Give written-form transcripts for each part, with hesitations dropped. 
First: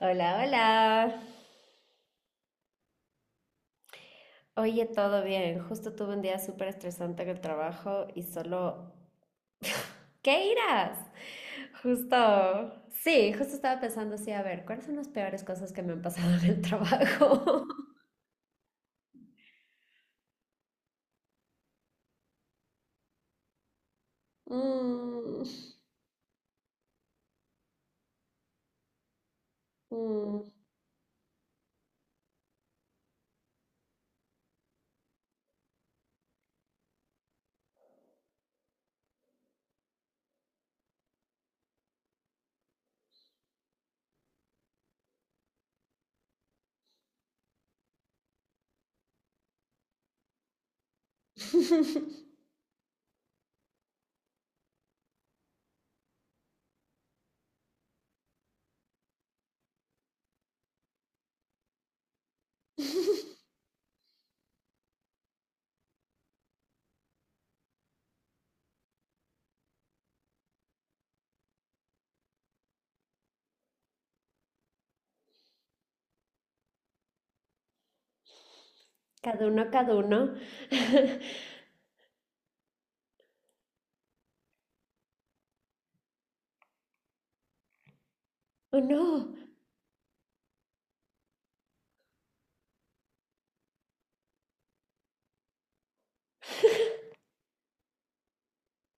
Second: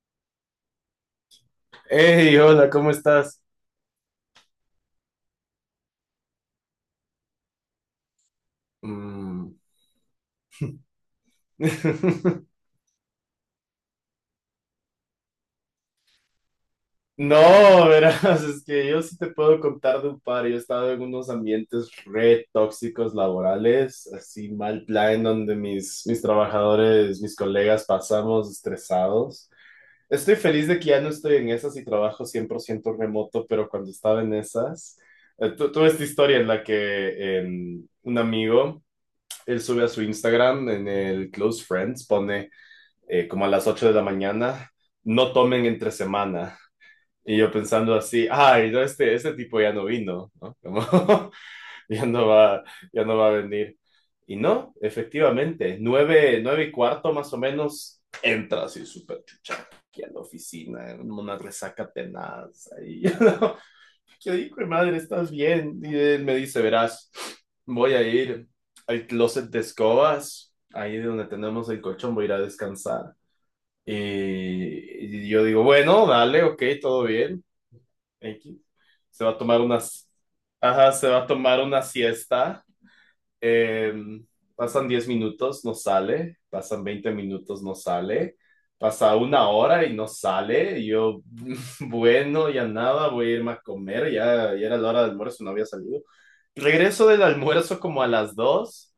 Hola, hola. Hey, hola, ¿cómo estás? Oye, todo bien. Justo tuve un día súper estresante en el trabajo y solo... Mm. ¿Qué irás? Justo... Sí, justo estaba pensando así, a ver, ¿cuáles son las peores cosas que me han pasado en el trabajo? No, verás, es que yo sí te puedo contar de un par. Yo he estado en unos ambientes re tóxicos laborales, así mal plan, Mm, donde mis trabajadores, mis colegas pasamos estresados. Estoy mm. feliz de que ya no estoy en esas y trabajo 100% remoto, pero cuando estaba en esas, tuve esta historia en la que un amigo, él sube a su Instagram, en el Close Friends, pone como a las 8 de la mañana, no tomen entre semana. Y yo pensando así, ay, no, este tipo ya no vino, ¿no? Como, ya no va, ya no va a venir. Y no, efectivamente, 9:15 más o menos, entra así súper chucha aquí a la oficina, en una resaca tenaz. Ahí, ¿no? Yo digo, madre, ¿estás bien? Y él me dice, verás, voy a ir al closet de escobas, ahí de donde tenemos el colchón, voy a ir a descansar. Y yo digo, bueno, dale, ok, todo bien. X. Se va a Cada tomar uno, cada unas, uno. ajá, se va a tomar una siesta. Eh, Pasan 10 minutos, no sale. Pasan 20 minutos, no sale. Oh, Pasa no, una hora y no sale. Y yo, bueno, ya nada, voy a irme a comer. Ya era la hora del almuerzo, no había salido. Regreso del almuerzo como a las 2,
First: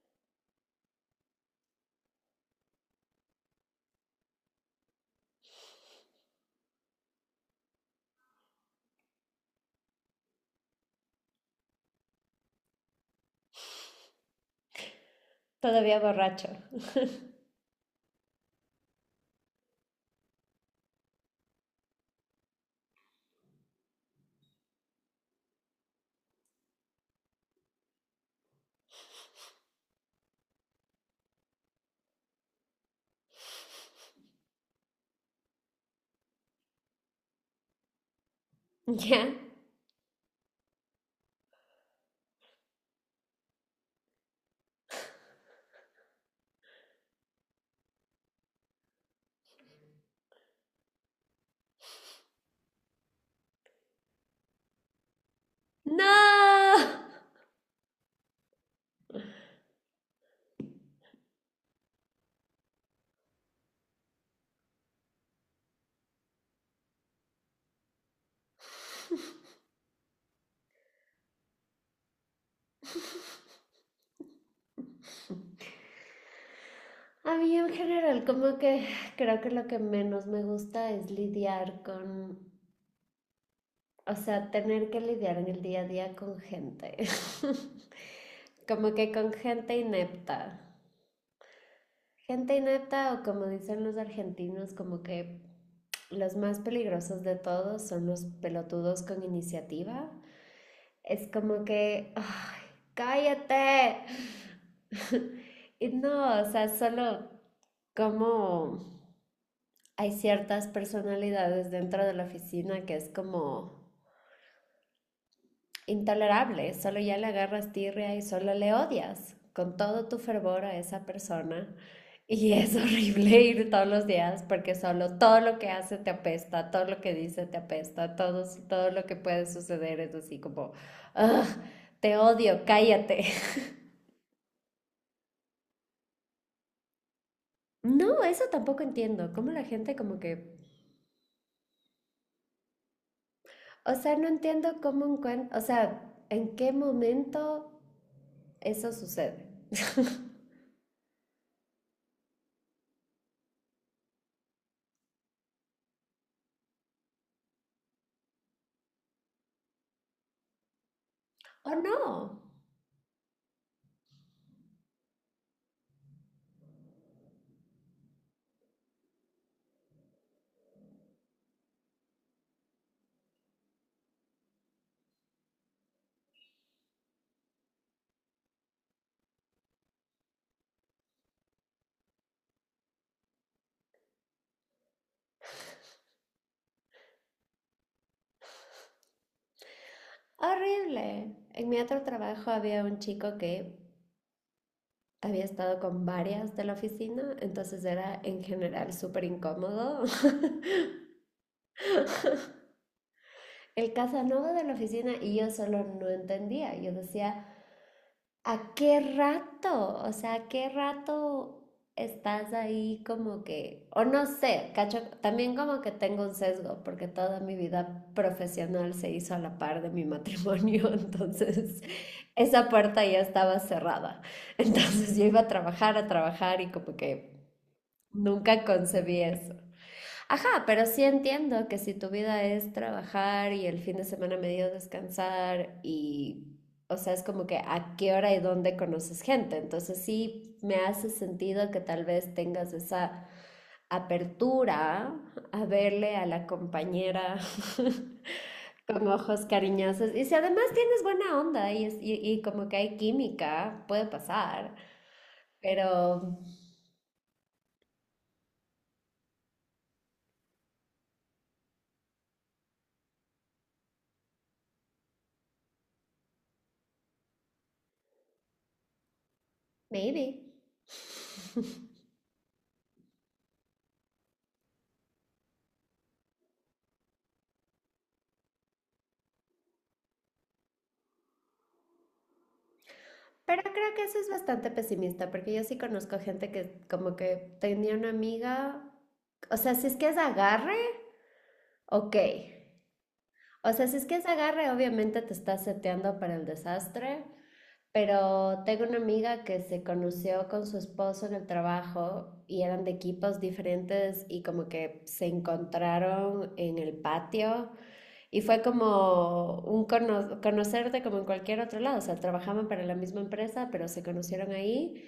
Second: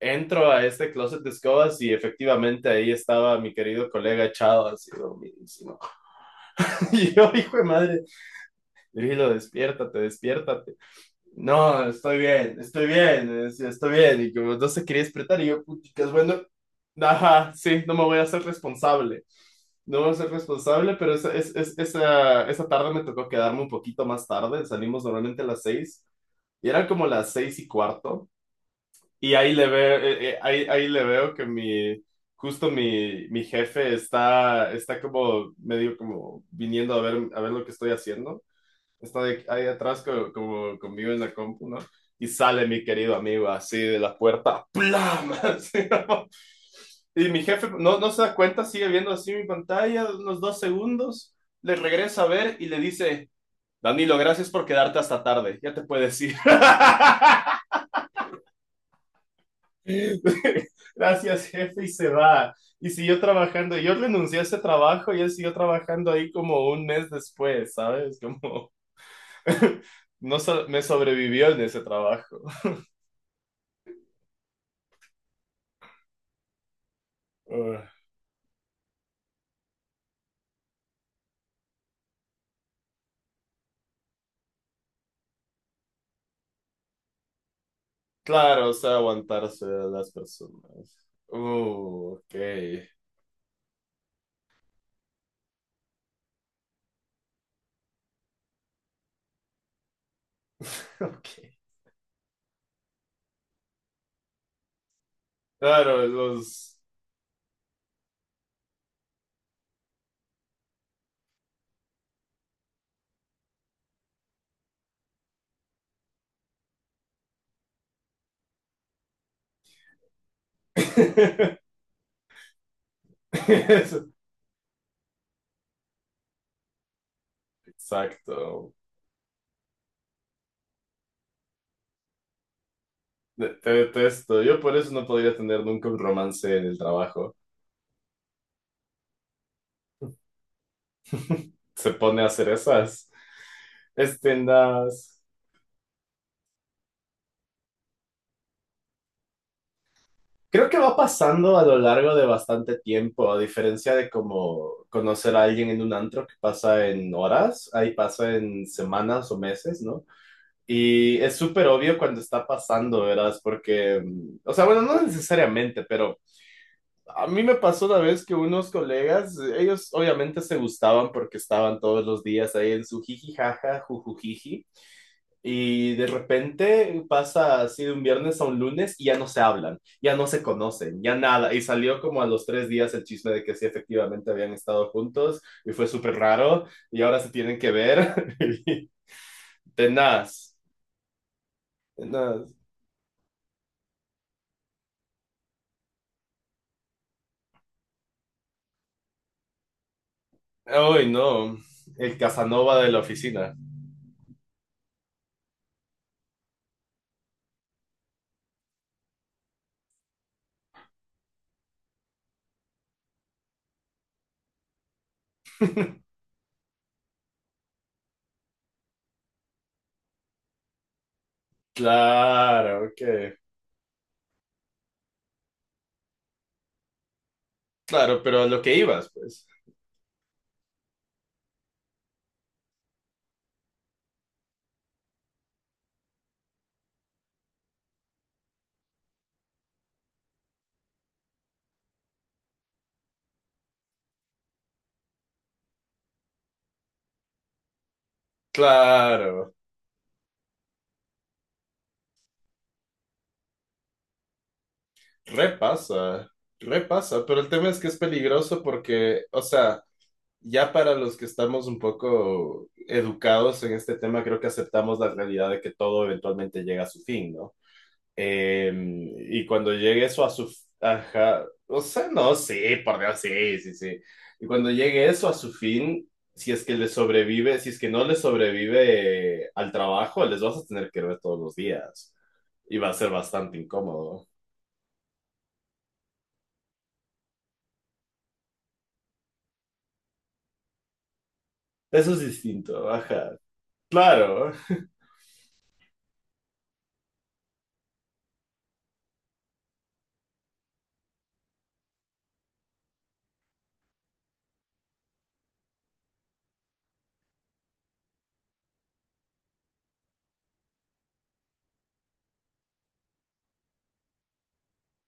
entro a este closet de escobas y efectivamente ahí estaba mi querido colega echado así dormidísimo. Y yo, hijo de madre, Drilo, despiértate, despiértate. No, estoy bien, estoy bien, estoy bien. Y como no se quería despertar, y yo, todavía puticas, bueno, borracho. ajá, sí, no me voy a hacer responsable. No voy a ser responsable, pero esa, es- esa tarde me tocó quedarme un poquito más tarde. Salimos normalmente a las 6 y eran como las 6:15. Y ahí le veo, ahí le veo que justo mi jefe está como medio como viniendo a ver lo que estoy haciendo. Está ¿Ya? Ahí atrás como, conmigo en la compu, ¿no? Y sale mi querido amigo así de la puerta, ¡plam! Así, ¿no? Y mi jefe no se da cuenta, sigue viendo así mi pantalla unos 2 segundos, le regresa a ver y le dice, Danilo, gracias por quedarte hasta tarde, ya te ¡No! puedes ir. Gracias, jefe, y se va. Y siguió trabajando. Yo renuncié a ese trabajo y él siguió trabajando ahí como un mes después, ¿sabes? Como no so- me sobrevivió en ese trabajo. A mí en Uh, general, como que creo que lo que menos me gusta es lidiar con, o sea, tener que lidiar en el día a día con gente. claro, o Como sea, que con aguantarse a gente las inepta. personas. Ok. Gente inepta, o como dicen los argentinos, como que los más peligrosos de todos son los pelotudos con iniciativa. Es Ok. como que, ¡ay, cállate! Y Claro, no, o sea, los. solo como hay ciertas personalidades dentro de la oficina que es como intolerable, solo ya le agarras tirria y solo le odias con todo tu fervor a esa persona. Y es horrible ir todos los Eso, días porque solo todo lo que hace te apesta, todo lo que dice te apesta, todo, exacto. todo lo que puede suceder es así como, "Ugh, te odio, cállate". Te te detesto. Yo por eso no podría tener nunca un romance en el trabajo. No, eso tampoco entiendo, cómo la gente como que, Se pone a hacer esas. o sea, no Este, entiendo cómo las- encuentro, o sea, en qué momento eso sucede. Creo que va pasando a lo largo de bastante tiempo, a diferencia de como conocer a alguien en un antro que pasa en horas, ahí pasa en semanas o meses, ¿no? Y es súper ¿O obvio no? cuando está pasando, ¿verdad? Porque, o sea, bueno, no necesariamente, pero a mí me pasó una vez que unos colegas, ellos obviamente se gustaban porque estaban todos los días ahí en su jiji jaja, jujujiji. Y de repente pasa así de un viernes a un lunes y ya no se hablan, ya no se conocen, ya nada. Y salió como a los 3 días el chisme de que sí, efectivamente habían estado juntos y fue súper raro y ahora se tienen que ver. Tenaz, Horrible. En mi otro trabajo tenaz. había un chico que había estado con varias de la oficina, entonces era en general súper incómodo. Ay, no, el Casanova de la oficina. El Casanova de la oficina, y yo solo no entendía. Yo decía, ¿a qué rato? O sea, ¿a qué rato estás ahí como que, o no sé, cacho, también como que tengo un sesgo, porque toda mi vida profesional se hizo a la par de mi matrimonio, entonces esa Claro, puerta ya que, estaba cerrada? Entonces yo iba a trabajar, a trabajar, y como que claro, pero a lo nunca que ibas, concebí pues. eso. Ajá, pero sí entiendo que si tu vida es trabajar y el fin de semana medio descansar y, o sea, es como que a qué hora y dónde conoces gente. Entonces sí me hace sentido que tal vez tengas esa apertura a verle a la compañera con ojos Claro, cariñosos. Y si además tienes buena onda y, y como que hay química, puede pasar, repasa, pero repasa, pero el tema es que es peligroso porque, o sea. Ya para los que estamos un poco educados en este tema, creo que aceptamos la realidad de que todo eventualmente llega a su fin, ¿no? Eh, y cuando llegue eso a maybe. su. Ajá, o sea, no, sí, por Dios, sí, sí, sí. Y cuando llegue eso a su fin, si es que le sobrevive, si es que no le sobrevive al trabajo, les vas a tener que ver todos los días. Y va a ser bastante Pero creo que eso incómodo. es bastante pesimista, porque yo sí conozco gente que como que tenía una amiga, o sea, si es que es agarre, Eso ok. es distinto, ajá. O sea, si es que es Claro. agarre, obviamente te estás seteando para el desastre, pero tengo una amiga que se conoció con su esposo en el trabajo y eran de equipos diferentes y como que se encontraron en el patio y fue como un conocerte como en cualquier otro lado, o sea, trabajaban para la misma empresa, pero se conocieron ahí.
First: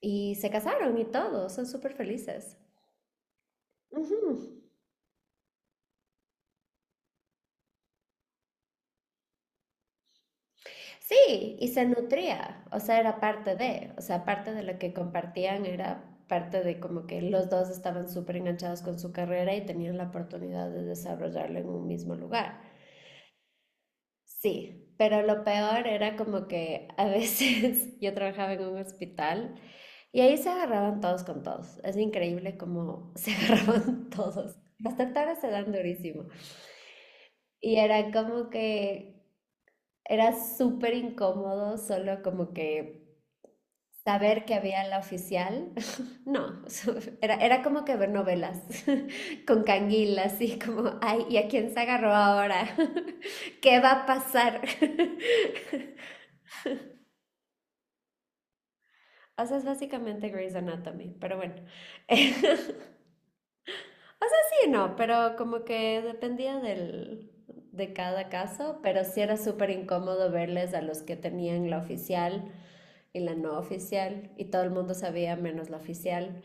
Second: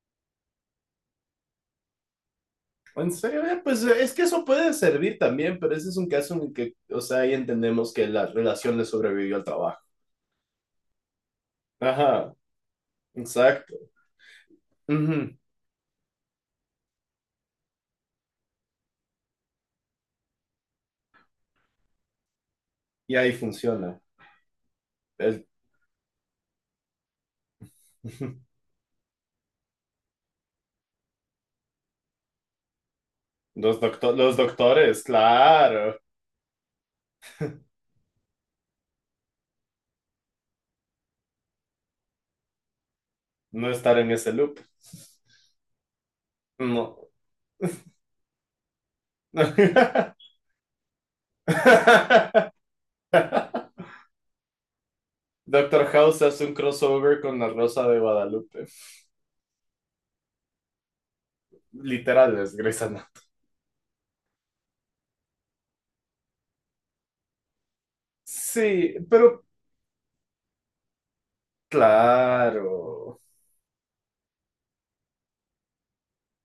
Y se casaron y todo, son súper felices. En serio, pues es que Ujú. eso puede servir también, pero ese es un caso en el que, o sea, ahí entendemos que la relación le sobrevivió al trabajo. Sí, y se Ajá, nutría, o sea, era parte exacto. de, o sea, parte de lo que Ujú. compartían era parte de como que los dos estaban súper enganchados con su carrera y tenían la oportunidad de desarrollarlo en un mismo lugar. Y ahí funciona. Sí, pero lo El- peor era como que a veces yo trabajaba en un hospital y ahí se agarraban todos con todos. Es increíble cómo se agarraban los todos. Las doctores, doctoras se dan claro, durísimo. Y era como que era súper incómodo solo como que no estar en ese saber que loop. había la oficial. No, No. era, era como que ver novelas con canguila, así como, ay, ¿y a quién se agarró ahora? ¿Qué va a pasar? Doctor House hace un crossover con la Rosa de Guadalupe. O sea, es básicamente Grey's Anatomy, pero bueno. Literal, es Grey's Anatomy. Sí, no, pero como que dependía del, de cada caso, Sí, pero sí era pero súper incómodo verles a los que tenían la oficial y claro. la no oficial, y todo el mundo sabía menos la oficial.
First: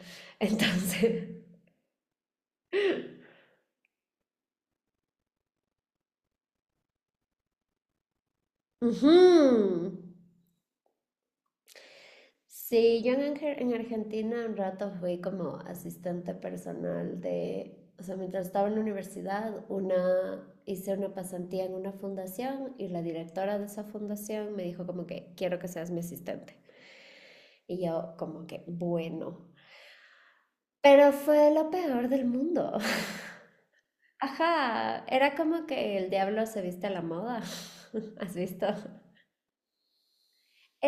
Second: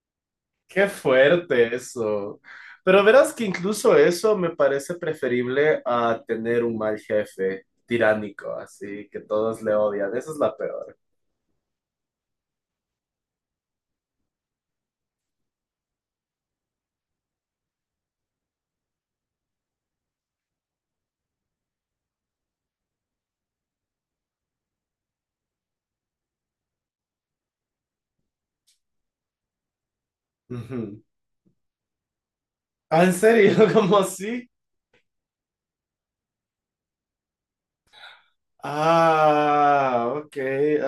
Qué Entonces, fuerte eso. Pero verás que incluso eso me parece preferible a tener un mal jefe tiránico, así ujú. que todos le odian. Esa es la peor. Sí, yo en, en Argentina un rato fui como asistente personal de, o sea, mientras estaba en la universidad, una, hice una pasantía en una fundación y la directora de esa fundación me dijo como que quiero que seas mi asistente. Y yo como que, bueno, Ujú. pero fue lo peor del mundo. Ah, ¿en serio? ¿Cómo así? Ajá, era como que el diablo se viste a la moda. ¿Has visto? Ah, ok.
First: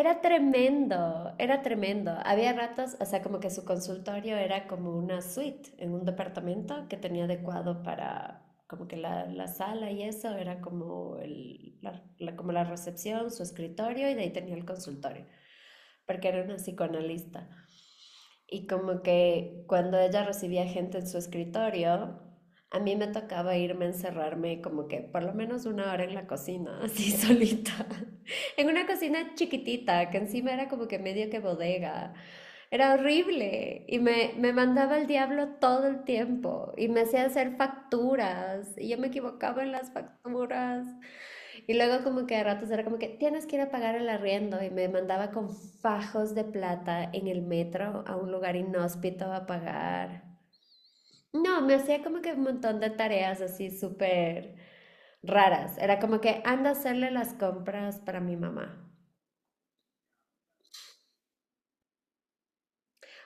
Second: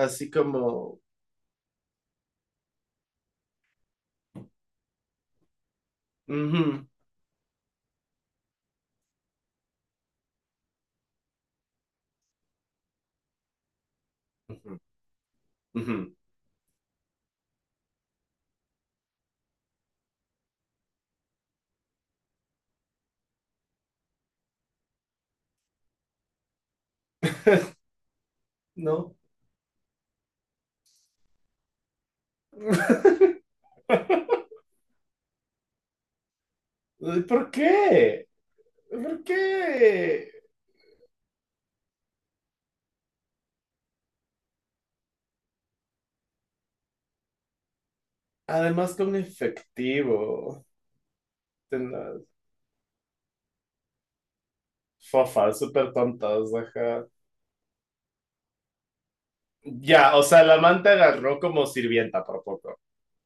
Era tremendo, como. era tremendo. Había ratos, o sea, como que su consultorio era como una suite en un departamento que tenía adecuado para, como que la sala y eso, era como, como la recepción, su escritorio, y de ahí tenía el Ujú, ujú, consultorio, ujú. porque era una psicoanalista. Y como que cuando ella recibía gente en su escritorio, a mí me tocaba irme a encerrarme como que por lo menos una hora en la cocina, así solita. En una No. cocina chiquitita, que encima era como que medio que bodega. Era horrible y me mandaba al diablo todo el tiempo y me hacía ¿Por hacer qué? facturas y yo me ¿Por equivocaba en las qué? facturas, y luego como que a ratos era como que tienes que ir a pagar el arriendo y me mandaba con fajos de plata en el metro a un lugar Además con inhóspito a pagar. efectivo. No, me Ten- hacía como que un montón de tareas así súper Fofas, raras. súper Era como que tontas, anda a ajá. hacerle las compras para mi mamá. Ya, o sea, la manta agarró como sirvienta por poco.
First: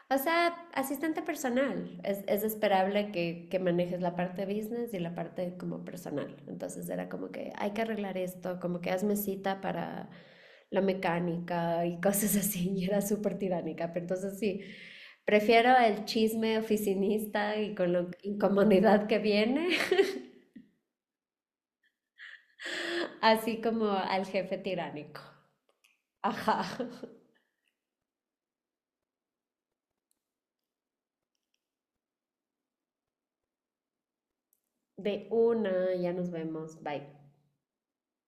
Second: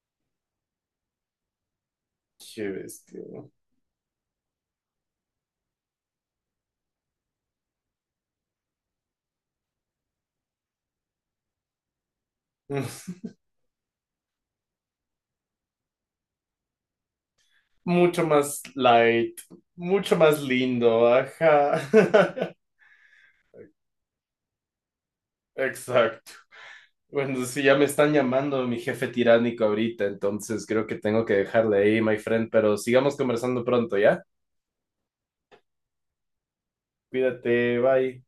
O sea, asistente personal. Es Qué esperable bestia, ¿no? que manejes la parte business y la parte como personal. Entonces era como que hay que arreglar esto, como que hazme cita para la mecánica y cosas así. Y era súper tiránica. Pero entonces sí, prefiero el chisme oficinista y con la Mucho más incomodidad que light, viene, mucho más lindo, ajá. así como al jefe tiránico. Exacto. Ajá. Bueno, sí, ya me están llamando mi jefe tiránico ahorita, entonces creo que tengo que dejarle ahí, my friend, pero sigamos conversando pronto, ¿ya? De una, ya nos vemos. Bye. Cuídate, bye.